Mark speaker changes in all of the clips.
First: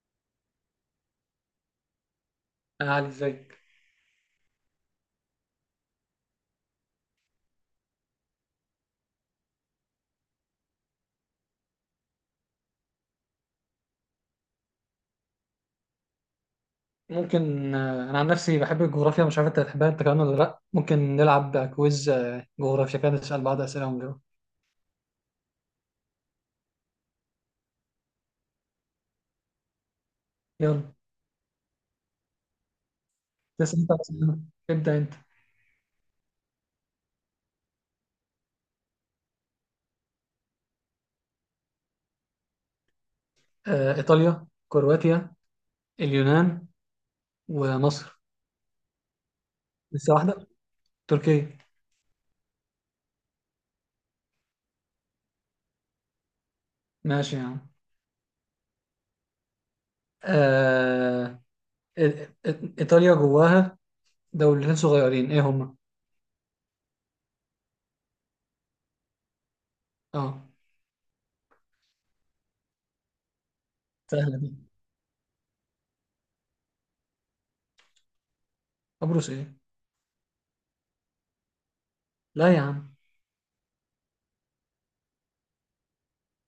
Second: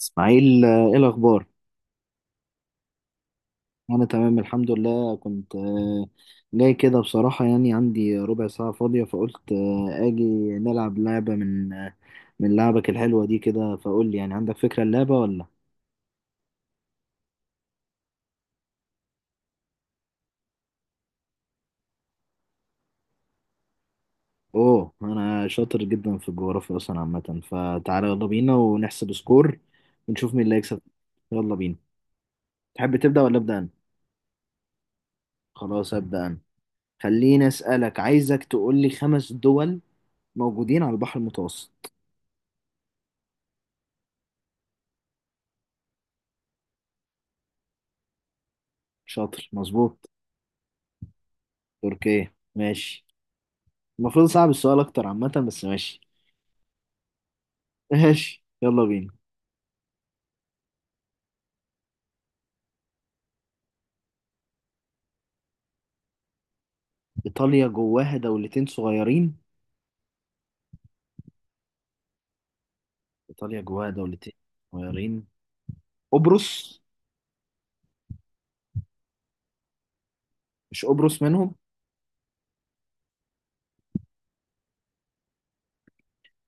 Speaker 1: اسماعيل، ايه الاخبار؟
Speaker 2: علي، ازيك؟
Speaker 1: انا تمام الحمد لله. كنت جاي كده بصراحة، يعني عندي ربع ساعة فاضية، فقلت اجي نلعب لعبة من لعبك الحلوة دي كده. فقول لي، يعني عندك فكرة اللعبة ولا؟
Speaker 2: ممكن انا عن نفسي بحب الجغرافيا، مش عارف انت بتحبها انت كمان ولا لا. ممكن نلعب كويز جغرافيا كده، نسال بعض اسئله ونجاوب.
Speaker 1: اوه، انا شاطر جدا في الجغرافيا اصلا عامة. فتعالى يلا بينا ونحسب سكور ونشوف مين اللي هيكسب.
Speaker 2: يلا
Speaker 1: يلا بينا. تحب تبدأ ولا أبدأ انا؟
Speaker 2: تسال انت أسئلة. ابدا انت.
Speaker 1: خلاص أبدأ انا. خليني أسألك، عايزك تقول لي خمس دول موجودين على البحر المتوسط.
Speaker 2: ايطاليا، كرواتيا، اليونان، ومصر.
Speaker 1: شاطر، مظبوط.
Speaker 2: لسه واحده. تركيا.
Speaker 1: تركيا، ماشي. المفروض صعب السؤال اكتر عامة بس ماشي.
Speaker 2: ماشي يا عم.
Speaker 1: ماشي، يلا بينا.
Speaker 2: آه، إي- ايطاليا جواها دولتين صغيرين، ايه هما؟
Speaker 1: ايطاليا جواها دولتين صغيرين.
Speaker 2: اه،
Speaker 1: ايطاليا جواها دولتين
Speaker 2: سهله دي.
Speaker 1: صغيرين. قبرص.
Speaker 2: قبرص ايه؟
Speaker 1: مش قبرص منهم؟
Speaker 2: لا يا عم،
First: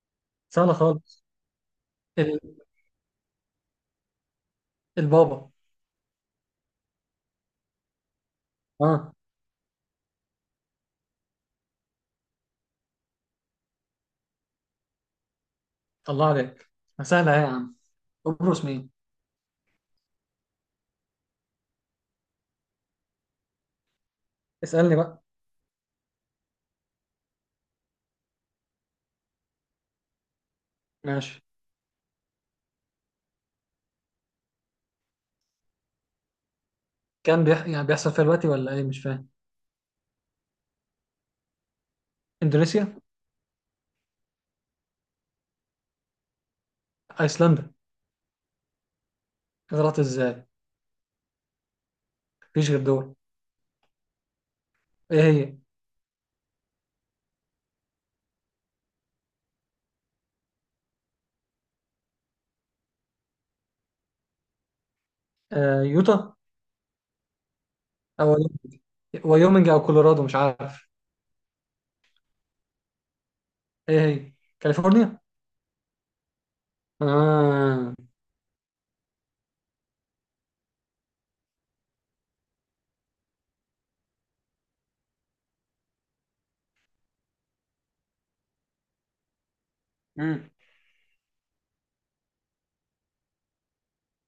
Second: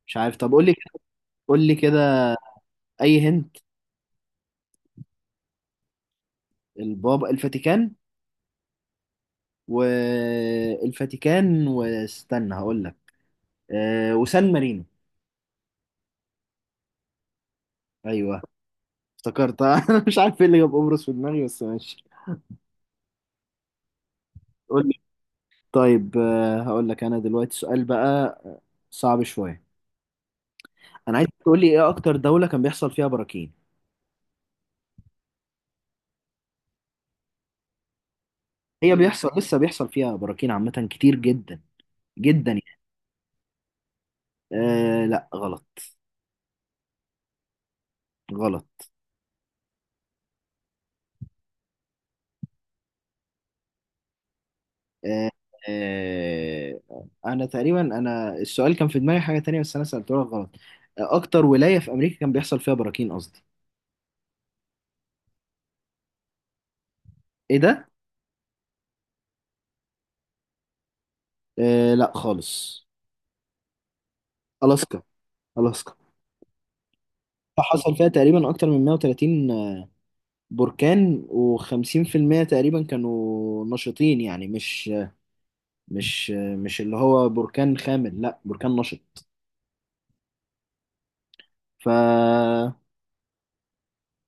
Speaker 1: مش عارف، طب قول
Speaker 2: سهله
Speaker 1: لي كده.
Speaker 2: خالص.
Speaker 1: قول لي كده.
Speaker 2: ال-
Speaker 1: اي هنت.
Speaker 2: البابا.
Speaker 1: البابا، الفاتيكان.
Speaker 2: اه،
Speaker 1: والفاتيكان، واستنى هقول لك. وسان مارينو.
Speaker 2: الله عليك. سهله إيه يا عم؟
Speaker 1: ايوه.
Speaker 2: قبرص مين؟
Speaker 1: افتكرت. انا مش عارف ايه اللي جاب قبرص في دماغي بس ماشي. قول لي.
Speaker 2: اسألني بقى.
Speaker 1: طيب، هقول لك انا دلوقتي سؤال بقى صعب شوية. انا عايز
Speaker 2: ماشي.
Speaker 1: تقول لي ايه اكتر دولة كان بيحصل فيها براكين؟
Speaker 2: يعني بيحصل فيها دلوقتي ولا ايه،
Speaker 1: هي
Speaker 2: مش فاهم.
Speaker 1: بيحصل، لسه بيحصل فيها براكين عامة كتير جدا جدا يعني.
Speaker 2: اندونيسيا.
Speaker 1: لا غلط.
Speaker 2: ايسلندا.
Speaker 1: غلط.
Speaker 2: غلط ازاي؟ مفيش غير دول. ايه
Speaker 1: آه
Speaker 2: هي؟
Speaker 1: آه انا تقريبا، انا السؤال كان في دماغي حاجة تانية بس انا سألته لك غلط. اكتر ولاية في امريكا كان بيحصل فيها براكين قصدي.
Speaker 2: يوتا.
Speaker 1: ايه ده؟
Speaker 2: او ويومنج، او كولورادو، مش عارف.
Speaker 1: لا خالص.
Speaker 2: ايه هي؟
Speaker 1: الاسكا.
Speaker 2: كاليفورنيا.
Speaker 1: الاسكا.
Speaker 2: آه.
Speaker 1: حصل فيها تقريبا اكتر من 130 بركان و50% تقريبا كانوا نشطين، يعني مش مش مش اللي هو بركان خامل، لا بركان نشط.
Speaker 2: مم.
Speaker 1: ف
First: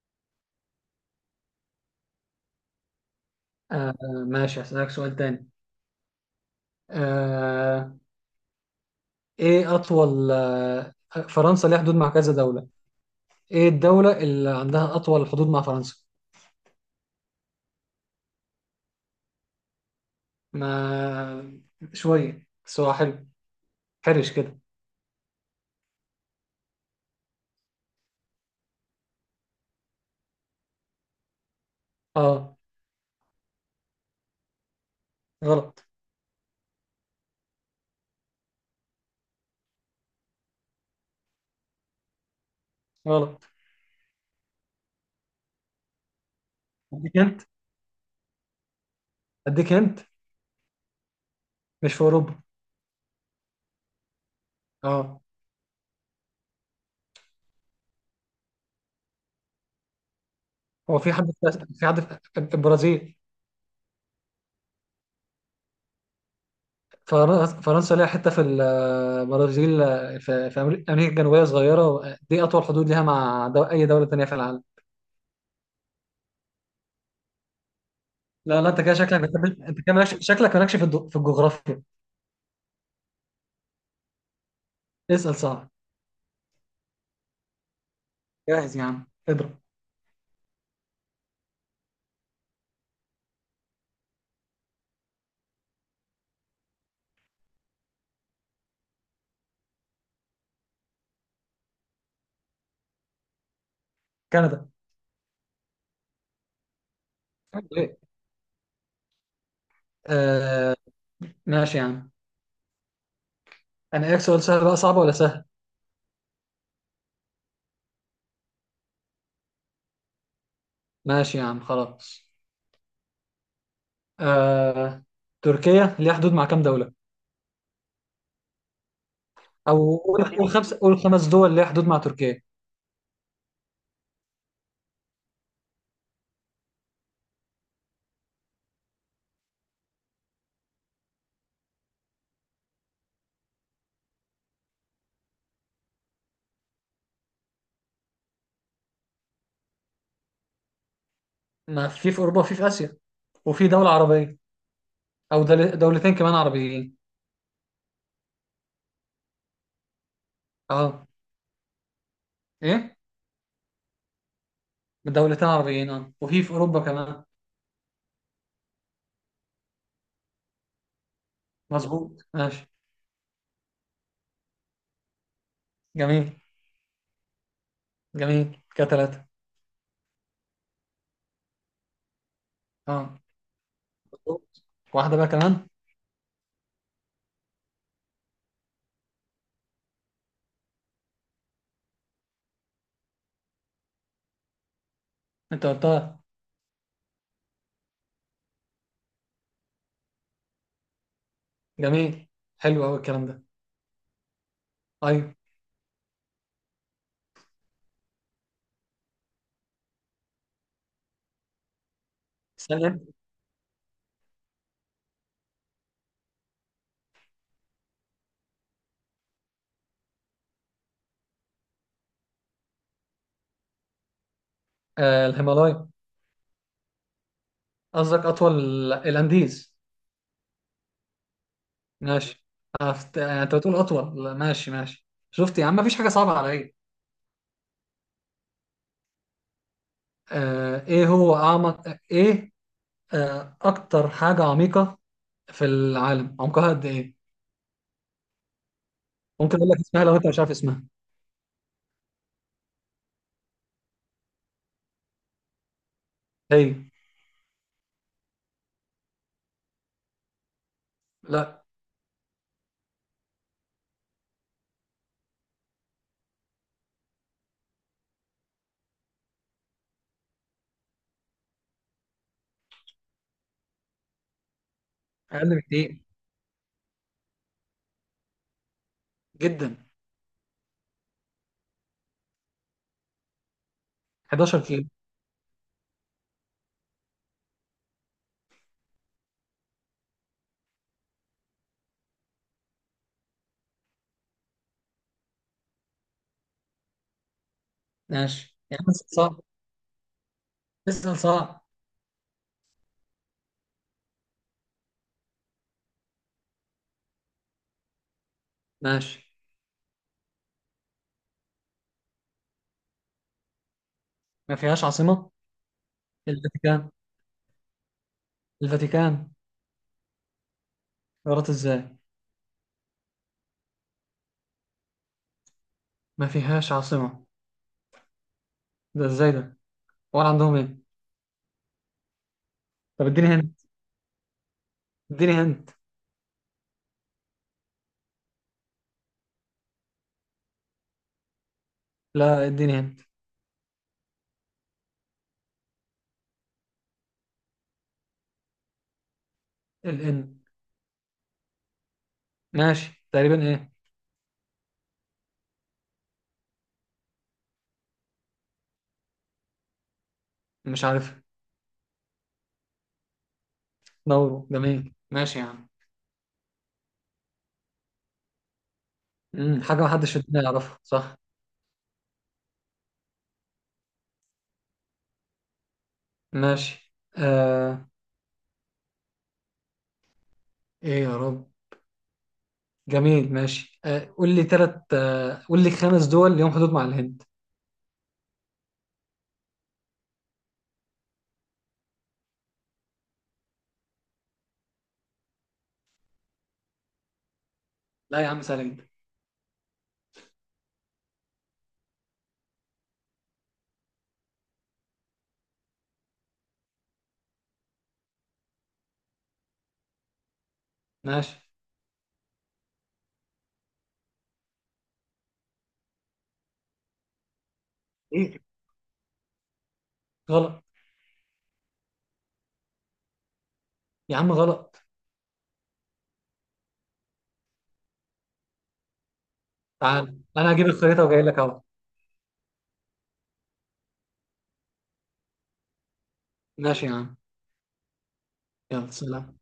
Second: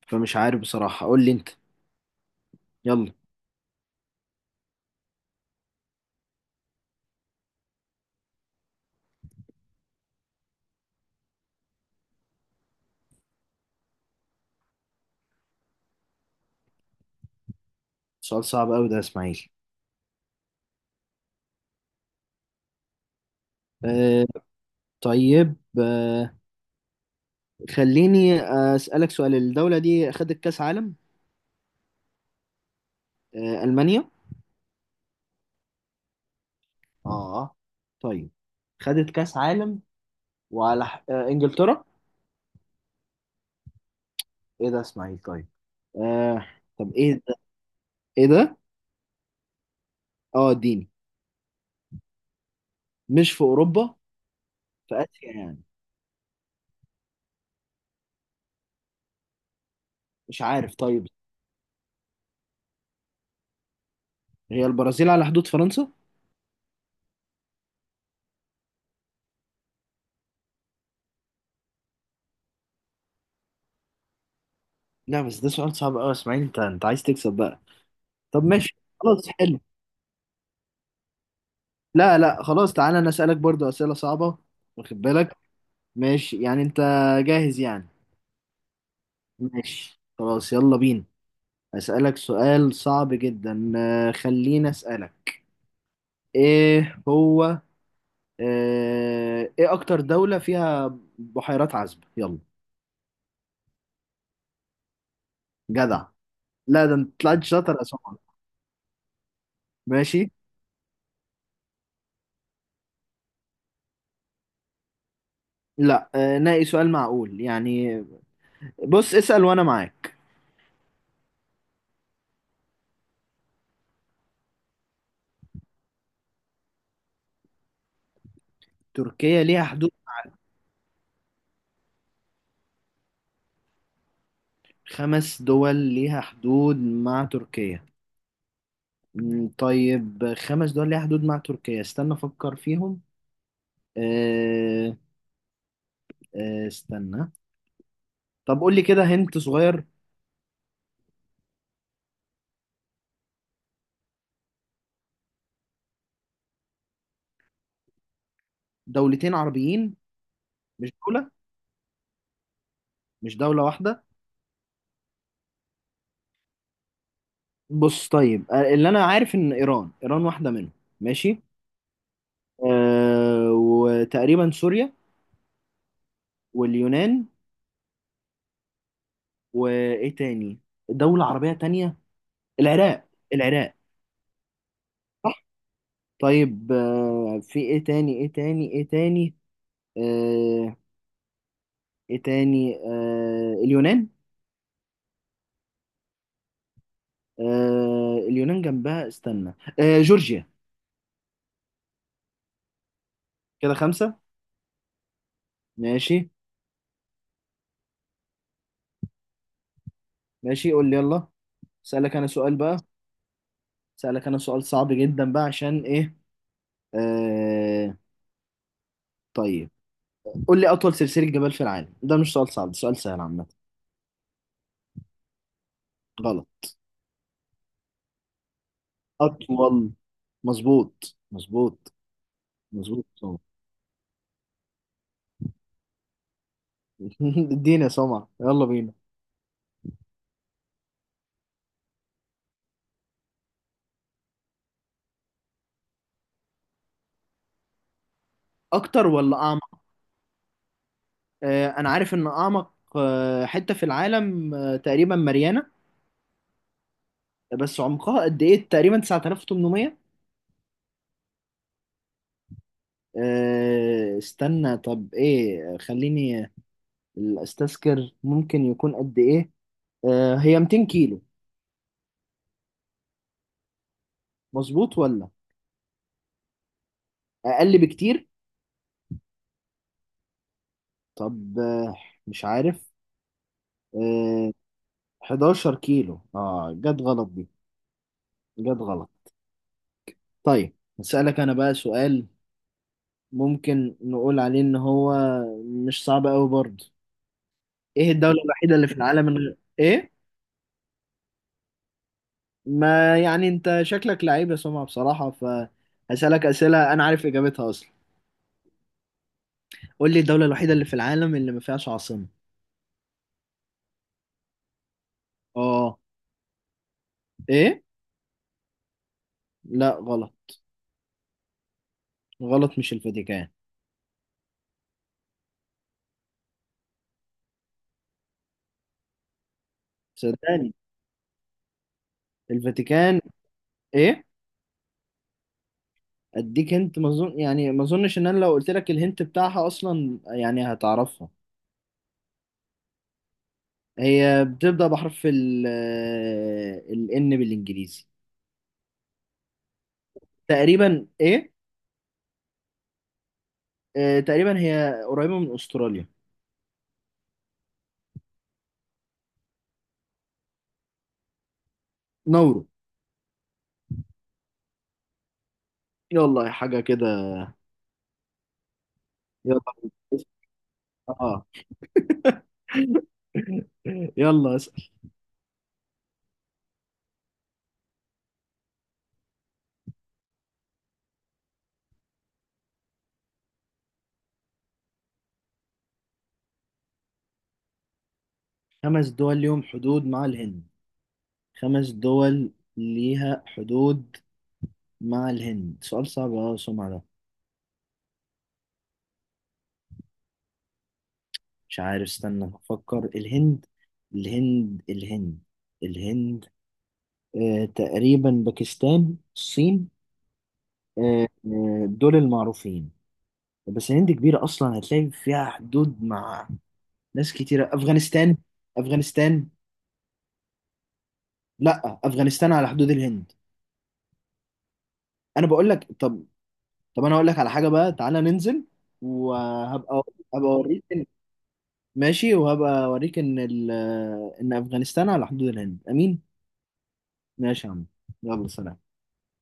Speaker 1: فمش عارف بصراحة، قول لي انت يلا.
Speaker 2: آه ماشي، هسألك سؤال تاني. آه ايه اطول فرنسا ليها حدود مع كذا دولة. ايه الدولة اللي عندها اطول حدود مع فرنسا؟
Speaker 1: سؤال صعب قوي ده يا اسماعيل.
Speaker 2: ما، شوية بس هو حلو.
Speaker 1: أه
Speaker 2: حرش كده.
Speaker 1: طيب، خليني أسألك سؤال. الدولة دي خدت كأس عالم.
Speaker 2: اه.
Speaker 1: ألمانيا.
Speaker 2: غلط.
Speaker 1: اه، طيب، خدت كأس عالم. وعلى ح- أه إنجلترا.
Speaker 2: غلط.
Speaker 1: ايه ده يا اسماعيل؟ طيب، أه طب ايه
Speaker 2: اديك
Speaker 1: ده؟
Speaker 2: انت.
Speaker 1: ايه ده؟
Speaker 2: اديك انت.
Speaker 1: اه اديني.
Speaker 2: مش في اوروبا.
Speaker 1: مش في أوروبا. في
Speaker 2: اه.
Speaker 1: آسيا يعني؟ مش عارف،
Speaker 2: هو
Speaker 1: طيب.
Speaker 2: في حد في حد في البرازيل؟
Speaker 1: هي البرازيل على حدود فرنسا؟
Speaker 2: فرنسا ليها حته في البرازيل. في امريكا الجنوبيه صغيره دي اطول حدود ليها اي دوله تانيه في العالم.
Speaker 1: لا بس ده سؤال صعب قوي اسماعيل، انت عايز تكسب بقى. طب
Speaker 2: لا، لا،
Speaker 1: ماشي.
Speaker 2: انت كده شكلك
Speaker 1: خلاص حلو.
Speaker 2: بتحب- انت كده مالكش- شكلك مالكش في الجغرافيا.
Speaker 1: لا لا خلاص، تعالى انا اسالك برضو اسئله صعبه. واخد
Speaker 2: اسال
Speaker 1: بالك؟
Speaker 2: صح.
Speaker 1: ماشي يعني، انت جاهز يعني؟
Speaker 2: جاهز يا عم، اضرب.
Speaker 1: ماشي خلاص، يلا بينا. اسالك سؤال صعب جدا، خليني اسالك ايه هو. ايه اكتر دوله فيها بحيرات عذبه؟ يلا.
Speaker 2: كندا.
Speaker 1: جدع! لا ده انت طلعت شاطر يا
Speaker 2: إيه؟
Speaker 1: سمر. ماشي.
Speaker 2: آه. ماشي يا عم. انا، ايه سؤال سهل بقى صعب ولا سهل؟
Speaker 1: لا، ناقي سؤال معقول يعني. بص اسال وانا معاك.
Speaker 2: ماشي يا عم، خلاص. آه. تركيا ليها حدود مع كام دوله؟
Speaker 1: تركيا ليها حدود.
Speaker 2: او تقريبا، والخمس دول اللي هي حدود مع تركيا.
Speaker 1: خمس دول ليها حدود مع تركيا. مم، طيب، خمس دول ليها حدود مع تركيا، استنى افكر فيهم. أه أه استنى، طب قول لي كده هنت صغير.
Speaker 2: ما في اوروبا وفي اسيا. وفي دوله عربيه، او دولتين كمان عربيين.
Speaker 1: دولتين عربيين؟ مش
Speaker 2: اه.
Speaker 1: دولة؟
Speaker 2: ايه.
Speaker 1: مش دولة واحدة؟
Speaker 2: دولتين عربيين. اه، وفي اوروبا كمان.
Speaker 1: بص طيب، اللي انا عارف ان ايران واحدة منهم. ماشي.
Speaker 2: مظبوط، ماشي.
Speaker 1: وتقريبا سوريا.
Speaker 2: جميل.
Speaker 1: واليونان.
Speaker 2: جميل كده، ثلاثه.
Speaker 1: وايه تاني؟ دولة عربية تانية؟ العراق.
Speaker 2: اه.
Speaker 1: العراق.
Speaker 2: مظبوط. واحده بقى
Speaker 1: صح.
Speaker 2: كمان.
Speaker 1: طيب، في ايه تاني؟ ايه تاني؟ ايه تاني؟ آه، ايه تاني. اليونان.
Speaker 2: انت قلتها.
Speaker 1: اليونان جنبها، استنى. جورجيا.
Speaker 2: جميل. حلو قوي الكلام ده.
Speaker 1: كده خمسة.
Speaker 2: ايوه.
Speaker 1: ماشي. ماشي، قول لي يلا. سألك انا سؤال بقى.
Speaker 2: استنى.
Speaker 1: سألك انا سؤال صعب جدا بقى، عشان ايه. آه، طيب، قول لي اطول سلسلة جبال في العالم. ده مش سؤال صعب، ده سؤال سهل عامة.
Speaker 2: الهيمالايا.
Speaker 1: غلط.
Speaker 2: قصدك اطول. الانديز.
Speaker 1: اطول، مظبوط. مظبوط.
Speaker 2: ماشي.
Speaker 1: مظبوط سمع.
Speaker 2: انت بتقول اطول. لا، ماشي، ماشي. شفت يا عم، مفيش حاجه صعبه عليا.
Speaker 1: اديني يا سمع، يلا بينا.
Speaker 2: ايه هو اعمق ايه؟ اكتر حاجة عميقة في العالم عمقها قد ايه؟
Speaker 1: اكتر ولا
Speaker 2: ممكن اقول
Speaker 1: اعمق؟
Speaker 2: لك اسمها لو انت مش عارف اسمها.
Speaker 1: انا عارف ان اعمق حته في العالم تقريبا ماريانا.
Speaker 2: هي.
Speaker 1: بس عمقها قد ايه؟ تقريبا 9800.
Speaker 2: لا.
Speaker 1: استنى، طب ايه، خليني استذكر ممكن يكون قد ايه. هي 200 كيلو، مظبوط ولا؟
Speaker 2: اقل بكتير.
Speaker 1: اقل بكتير.
Speaker 2: جدا.
Speaker 1: طب، مش عارف. آه،
Speaker 2: 11 كيلو.
Speaker 1: 11 كيلو، اه جت غلط دي. جت غلط. طيب، هسألك انا بقى سؤال ممكن نقول عليه ان هو مش صعب قوي برضه. ايه الدولة
Speaker 2: ماشي،
Speaker 1: الوحيدة
Speaker 2: يعني
Speaker 1: اللي في
Speaker 2: اسال
Speaker 1: العالم من
Speaker 2: صعب،
Speaker 1: غير ايه؟
Speaker 2: اسال صعب،
Speaker 1: ما يعني انت شكلك لعيب يا سمعة بصراحة، فهسألك أسئلة انا عارف اجابتها اصلا.
Speaker 2: ماشي.
Speaker 1: قول لي الدولة الوحيدة اللي في العالم اللي ما فيهاش عاصمة.
Speaker 2: ما فيهاش عاصمة؟
Speaker 1: اه.
Speaker 2: الفاتيكان.
Speaker 1: ايه.
Speaker 2: الفاتيكان.
Speaker 1: لا، غلط.
Speaker 2: غلط ازاي؟
Speaker 1: غلط مش الفاتيكان.
Speaker 2: ما فيهاش عاصمة؟ ده ازاي ده؟ ولا عندهم
Speaker 1: صدقني
Speaker 2: ايه؟ طب
Speaker 1: الفاتيكان.
Speaker 2: اديني هنت.
Speaker 1: ايه؟
Speaker 2: اديني هنت.
Speaker 1: اديك انت؟ ما اظن يعني، ما اظنش ان انا لو قلت لك الهنت بتاعها اصلا يعني هتعرفها.
Speaker 2: لا، اديني هنت.
Speaker 1: هي بتبدأ بحرف ال، الان بالانجليزي.
Speaker 2: الان.
Speaker 1: تقريبا ايه؟
Speaker 2: ماشي، تقريبا ايه؟
Speaker 1: تقريبا هي قريبة من استراليا.
Speaker 2: مش عارف.
Speaker 1: نورو.
Speaker 2: دوروا، جميل، ماشي يا عم.
Speaker 1: يلا، حاجة كده. يلا.
Speaker 2: حاجة محدش في الدنيا يعرفها، صح؟
Speaker 1: اه. يلا اسأل.
Speaker 2: ماشي. ايه يا رب. جميل، ماشي. قول لي خمس دول ليهم حدود مع الهند.
Speaker 1: خمس دول ليهم حدود مع الهند. خمس دول ليها حدود مع الهند، سؤال صعب اه سمع ده.
Speaker 2: لا يا عم، سهلة جدا.
Speaker 1: مش عارف، استنى افكر. الهند الهند الهند الهند. تقريبا باكستان، الصين. آه
Speaker 2: ماشي.
Speaker 1: دول المعروفين. بس الهند كبيرة أصلا، هتلاقي فيها حدود مع ناس كتيرة. أفغانستان.
Speaker 2: ايه.
Speaker 1: أفغانستان.
Speaker 2: غلط.
Speaker 1: لأ، أفغانستان على حدود الهند.
Speaker 2: يا عم، غلط.
Speaker 1: انا بقول لك. طب، انا هقول لك على حاجه بقى، تعالى ننزل. وهبقى
Speaker 2: تعال،
Speaker 1: هبقى
Speaker 2: انا هجيب
Speaker 1: اوريك
Speaker 2: الخريطة
Speaker 1: إن-
Speaker 2: وجاي لك اهو.
Speaker 1: ماشي. وهبقى اوريك ان ان افغانستان على حدود الهند، امين.
Speaker 2: ماشي يا عم.
Speaker 1: ماشي يا عم. يلا،
Speaker 2: يلا،
Speaker 1: سلام.
Speaker 2: سلام.